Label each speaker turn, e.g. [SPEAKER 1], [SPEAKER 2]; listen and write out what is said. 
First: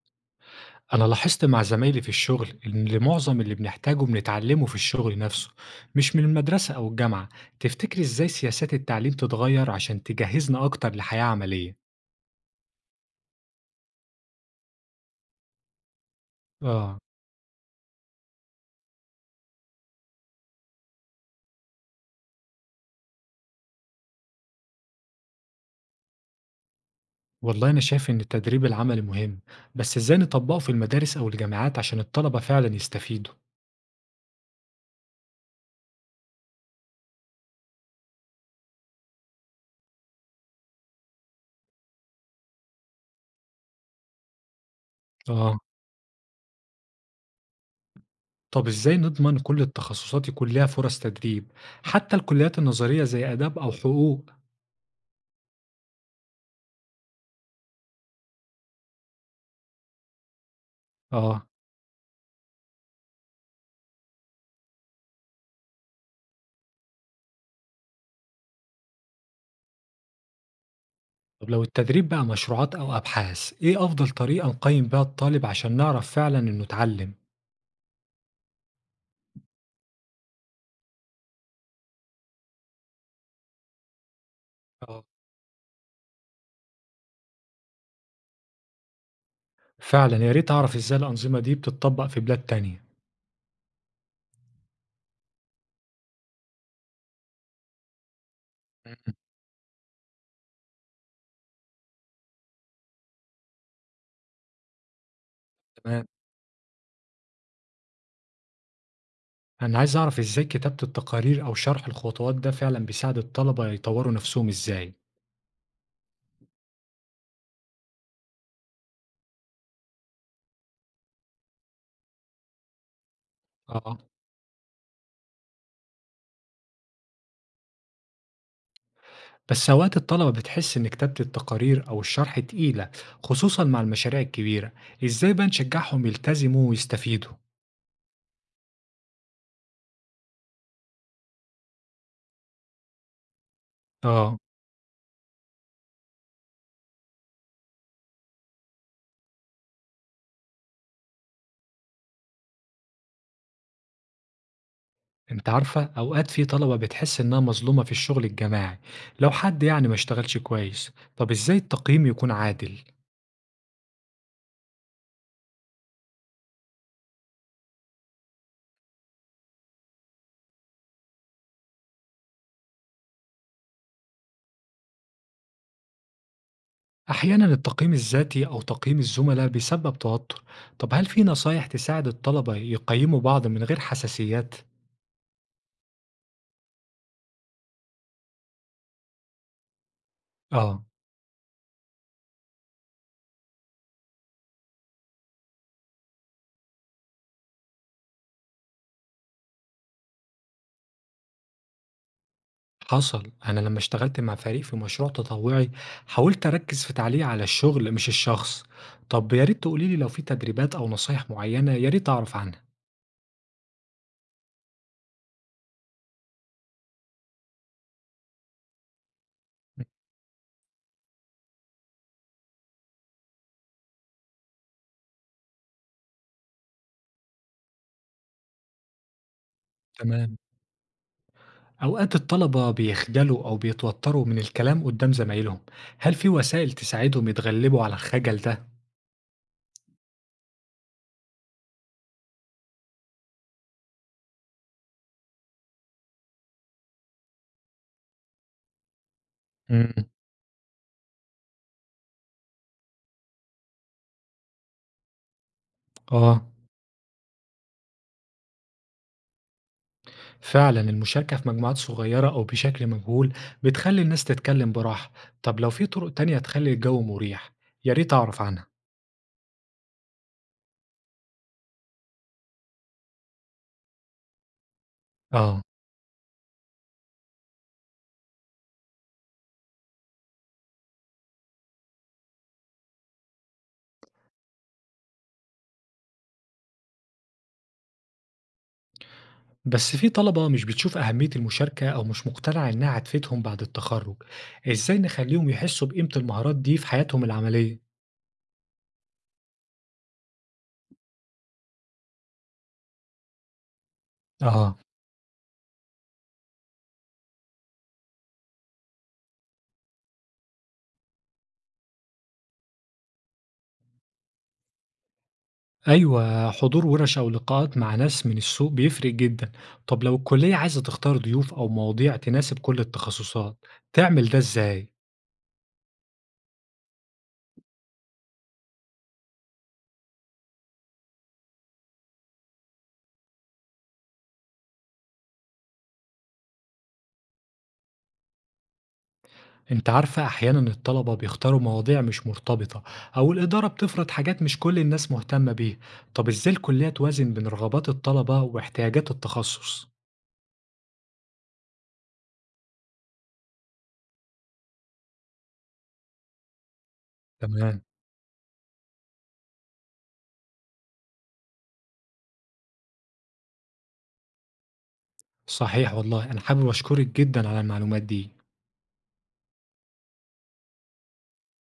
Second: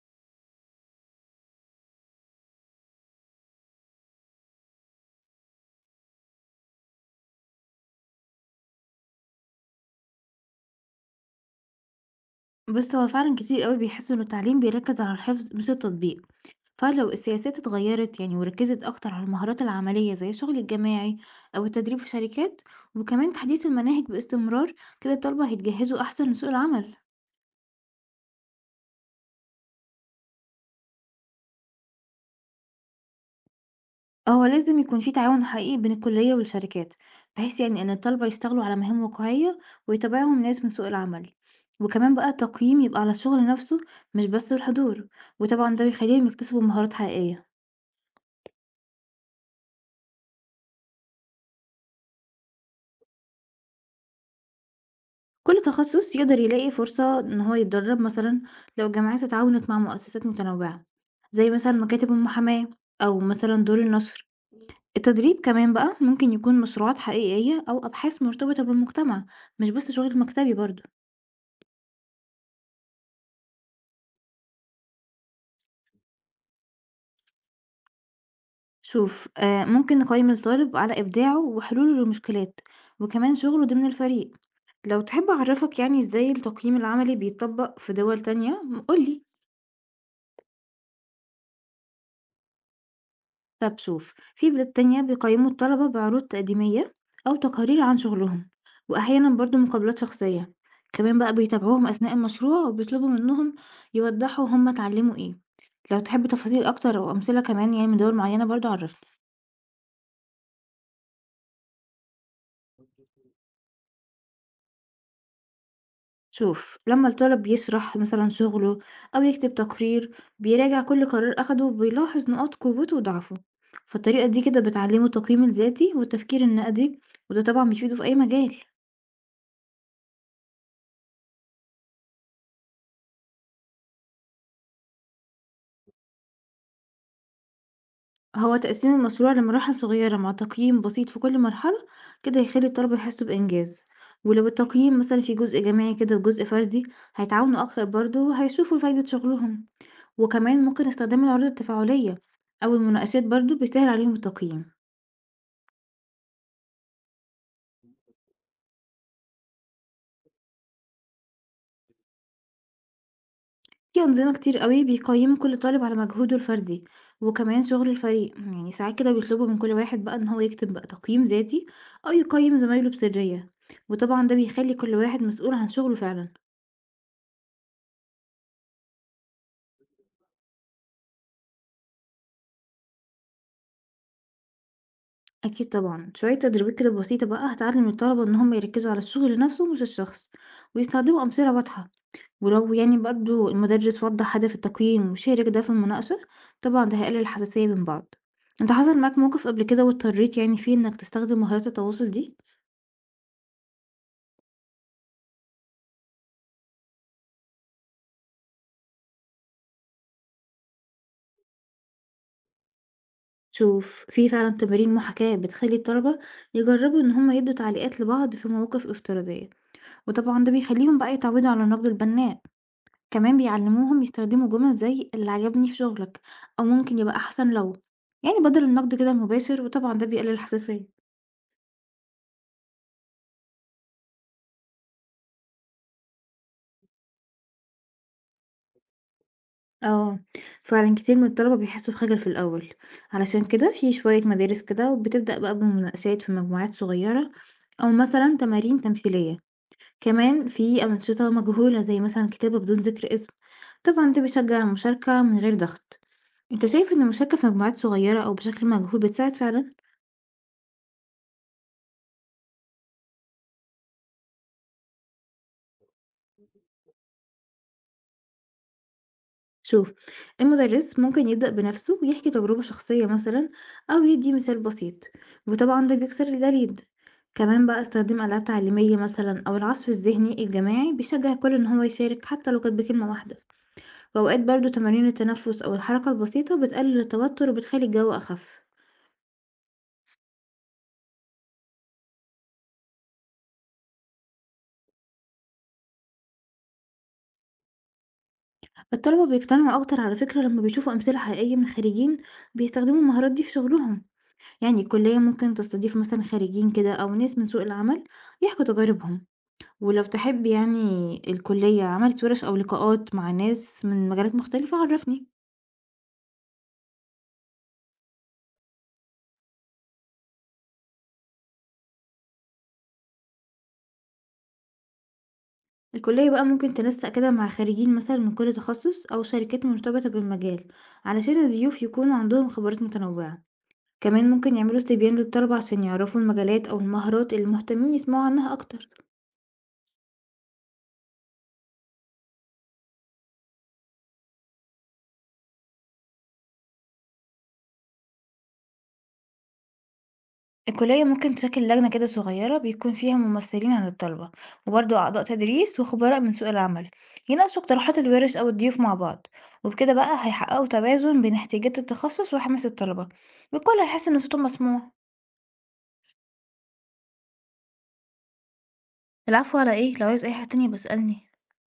[SPEAKER 1] أنا لاحظت مع زمايلي في الشغل إن معظم اللي بنحتاجه بنتعلمه في الشغل نفسه مش من المدرسة أو الجامعة، تفتكر إزاي سياسات التعليم تتغير عشان تجهزنا أكتر لحياة عملية؟
[SPEAKER 2] بص، هو فعلا كتير قوي بيحسوا ان التعليم بيركز على الحفظ مش التطبيق.
[SPEAKER 1] آه.
[SPEAKER 2] فلو السياسات اتغيرت يعني وركزت اكتر على المهارات العملية زي الشغل الجماعي او التدريب في شركات، وكمان تحديث المناهج باستمرار، كده الطلبة هيتجهزوا احسن لسوق العمل.
[SPEAKER 1] والله أنا شايف إن التدريب العملي مهم، بس إزاي نطبقه في المدارس أو الجامعات عشان الطلبة فعلا يستفيدوا؟
[SPEAKER 2] هو لازم يكون في تعاون حقيقي بين الكلية والشركات، بحيث يعني ان الطلبة يشتغلوا على مهام واقعية ويتابعهم ناس من سوق العمل. وكمان بقى التقييم يبقى على الشغل نفسه، مش بس الحضور.
[SPEAKER 1] آه.
[SPEAKER 2] وطبعا ده بيخليهم يكتسبوا مهارات حقيقية.
[SPEAKER 1] طب إزاي نضمن كل التخصصات يكون لها فرص تدريب، حتى الكليات النظرية زي آداب أو حقوق؟
[SPEAKER 2] كل تخصص يقدر يلاقي فرصة إن هو يتدرب مثلا لو الجامعات اتعاونت مع مؤسسات متنوعة،
[SPEAKER 1] آه.
[SPEAKER 2] زي مثلا مكاتب المحاماة أو مثلا دور النشر. التدريب كمان بقى ممكن يكون مشروعات حقيقية أو أبحاث مرتبطة بالمجتمع، مش بس شغل مكتبي برضه.
[SPEAKER 1] طب لو التدريب بقى مشروعات أو أبحاث، إيه أفضل طريقة نقيم بيها الطالب عشان نعرف فعلا إنه اتعلم؟
[SPEAKER 2] شوف، آه، ممكن نقيم الطالب على إبداعه وحلوله للمشكلات، وكمان شغله ضمن الفريق. لو
[SPEAKER 1] اه.
[SPEAKER 2] تحب أعرفك يعني إزاي التقييم العملي بيتطبق في دول تانية، قولي.
[SPEAKER 1] فعلا يا ريت أعرف إزاي الأنظمة دي بتطبق في بلاد تانية،
[SPEAKER 2] طب شوف، في بلاد تانية بيقيموا الطلبة بعروض تقديمية أو تقارير عن شغلهم،
[SPEAKER 1] مم،
[SPEAKER 2] وأحيانا برضو مقابلات شخصية. كمان بقى بيتابعوهم أثناء المشروع وبيطلبوا منهم يوضحوا هما اتعلموا ايه. لو
[SPEAKER 1] تمام.
[SPEAKER 2] تحب تفاصيل أكتر أو أمثلة كمان يعني من دول معينة برضو عرفني.
[SPEAKER 1] أنا عايز أعرف إزاي كتابة التقارير أو شرح الخطوات ده فعلا بيساعد الطلبة يطوروا نفسهم إزاي؟
[SPEAKER 2] شوف، لما الطالب يشرح مثلا شغله أو يكتب تقرير، بيراجع كل قرار أخده وبيلاحظ نقاط قوته وضعفه.
[SPEAKER 1] اه.
[SPEAKER 2] فالطريقة دي كده بتعلمه التقييم الذاتي والتفكير النقدي، وده طبعا بيفيده في أي مجال.
[SPEAKER 1] بس أوقات الطلبة بتحس إن كتابة التقارير أو الشرح تقيلة خصوصا مع المشاريع الكبيرة، إزاي بقى نشجعهم يلتزموا ويستفيدوا؟
[SPEAKER 2] هو تقسيم المشروع لمراحل صغيرة مع تقييم بسيط في كل مرحلة، كده هيخلي الطلبة يحسوا بإنجاز.
[SPEAKER 1] آه.
[SPEAKER 2] ولو التقييم مثلا في جزء جماعي كده وجزء فردي، هيتعاونوا أكتر برضه وهيشوفوا فايدة شغلهم. وكمان ممكن استخدام العروض التفاعلية أو المناقشات برضه بيسهل عليهم التقييم.
[SPEAKER 1] أنتِ عارفة، أوقات في طلبة بتحس إنها مظلومة في الشغل الجماعي، لو حد يعني ما اشتغلش كويس، طب إزاي التقييم يكون عادل؟
[SPEAKER 2] في أنظمة كتير قوي بيقيموا كل طالب على مجهوده الفردي وكمان شغل الفريق. يعني ساعات كده بيطلبوا من كل واحد بقى إن هو يكتب بقى تقييم ذاتي أو يقيم زمايله بسرية، وطبعا ده بيخلي كل واحد مسؤول عن شغله فعلا.
[SPEAKER 1] أحيانًا التقييم الذاتي أو تقييم الزملاء بيسبب توتر، طب هل في نصايح تساعد الطلبة يقيموا بعض من غير حساسيات؟
[SPEAKER 2] أكيد طبعا، شوية تدريبات كده بسيطة بقى هتعلم الطلبة إن هم يركزوا على الشغل نفسه مش الشخص،
[SPEAKER 1] آه.
[SPEAKER 2] ويستخدموا أمثلة واضحة. ولو يعني برضو المدرس وضح هدف التقييم وشارك ده في المناقشة، طبعا ده هيقلل الحساسية من بعض. انت حصل معاك موقف قبل كده واضطريت يعني فيه إنك تستخدم مهارات التواصل دي؟
[SPEAKER 1] حصل، أنا لما اشتغلت مع فريق في مشروع تطوعي، حاولت أركز في تعليقي على الشغل مش الشخص، طب يا ريت تقولي لي لو في تدريبات أو نصايح معينة يا ريت أعرف عنها.
[SPEAKER 2] شوف، في فعلا تمارين محاكاة بتخلي الطلبة يجربوا إن هم يدوا تعليقات لبعض في مواقف افتراضية،
[SPEAKER 1] امم،
[SPEAKER 2] وطبعا ده بيخليهم بقى يتعودوا على النقد البناء. كمان بيعلموهم يستخدموا جمل زي اللي عجبني في شغلك، أو ممكن يبقى أحسن لو، يعني بدل النقد كده المباشر، وطبعا ده بيقلل
[SPEAKER 1] تمام.
[SPEAKER 2] الحساسية.
[SPEAKER 1] أوقات الطلبة بيخجلوا أو بيتوتروا من الكلام قدام زمايلهم، هل في وسائل تساعدهم يتغلبوا على الخجل ده؟
[SPEAKER 2] اه، فعلا كتير من الطلبة بيحسوا بخجل في الأول. علشان كده في شوية مدارس كده وبتبدأ بقى بمناقشات في مجموعات صغيرة أو مثلا تمارين تمثيلية.
[SPEAKER 1] امم
[SPEAKER 2] كمان في أنشطة مجهولة زي مثلا كتابة بدون ذكر اسم، طبعا ده بيشجع المشاركة من غير ضغط.
[SPEAKER 1] آه.
[SPEAKER 2] انت شايف ان المشاركة في مجموعات صغيرة أو بشكل مجهول بتساعد فعلا؟
[SPEAKER 1] فعلا المشاركة في مجموعات صغيرة أو بشكل مجهول بتخلي الناس تتكلم براحة، طب لو في طرق تانية تخلي الجو مريح، يا ريت أعرف عنها.
[SPEAKER 2] شوف، المدرس ممكن يبدأ بنفسه ويحكي تجربة شخصية مثلا أو يدي مثال بسيط،
[SPEAKER 1] آه.
[SPEAKER 2] وطبعا ده بيكسر الجليد. كمان بقى استخدام ألعاب تعليمية مثلا أو العصف الذهني الجماعي بيشجع الكل إن هو يشارك حتى لو كانت بكلمة واحدة. وأوقات برضو تمارين التنفس أو الحركة البسيطة بتقلل التوتر وبتخلي الجو أخف.
[SPEAKER 1] بس في طلبة مش بتشوف أهمية المشاركة أو مش مقتنعة إنها هتفيدهم بعد التخرج، إزاي نخليهم يحسوا بقيمة المهارات دي في حياتهم العملية؟
[SPEAKER 2] الطلبة بيقتنعوا أكتر على فكرة لما بيشوفوا أمثلة حقيقية من خريجين بيستخدموا المهارات دي في شغلهم.
[SPEAKER 1] آه.
[SPEAKER 2] يعني الكلية ممكن تستضيف مثلا خريجين كده أو ناس من سوق العمل يحكوا تجاربهم. ولو تحب يعني الكلية عملت ورش أو لقاءات مع ناس من مجالات مختلفة عرفني.
[SPEAKER 1] أيوة، حضور ورش أو لقاءات مع ناس من السوق بيفرق جدًا، طب لو الكلية عايزة تختار ضيوف أو مواضيع تناسب كل التخصصات، تعمل ده إزاي؟
[SPEAKER 2] الكلية بقى ممكن تنسق كده مع خريجين مثلا من كل تخصص أو شركات مرتبطة بالمجال، علشان الضيوف يكونوا عندهم خبرات متنوعة. كمان ممكن يعملوا استبيان للطلبة عشان يعرفوا المجالات أو المهارات اللي مهتمين يسمعوا عنها أكتر.
[SPEAKER 1] أنت عارفة أحيانًا الطلبة بيختاروا مواضيع مش مرتبطة أو الإدارة بتفرض حاجات مش كل الناس مهتمة بيها، طب إزاي الكلية توازن بين رغبات الطلبة واحتياجات التخصص؟
[SPEAKER 2] الكلية ممكن تشكل لجنة كده صغيرة بيكون فيها ممثلين عن الطلبة وبرضه أعضاء تدريس وخبراء من سوق العمل، يناقشوا
[SPEAKER 1] تمام،
[SPEAKER 2] اقتراحات الورش أو الضيوف مع بعض. وبكده بقى هيحققوا توازن بين احتياجات التخصص وحماس الطلبة، والكل هيحس إن صوته مسموع.
[SPEAKER 1] صحيح والله، أنا حابب أشكرك جدًا على المعلومات دي.
[SPEAKER 2] العفو، على إيه؟ لو عايز أي حاجة تانية بسألني.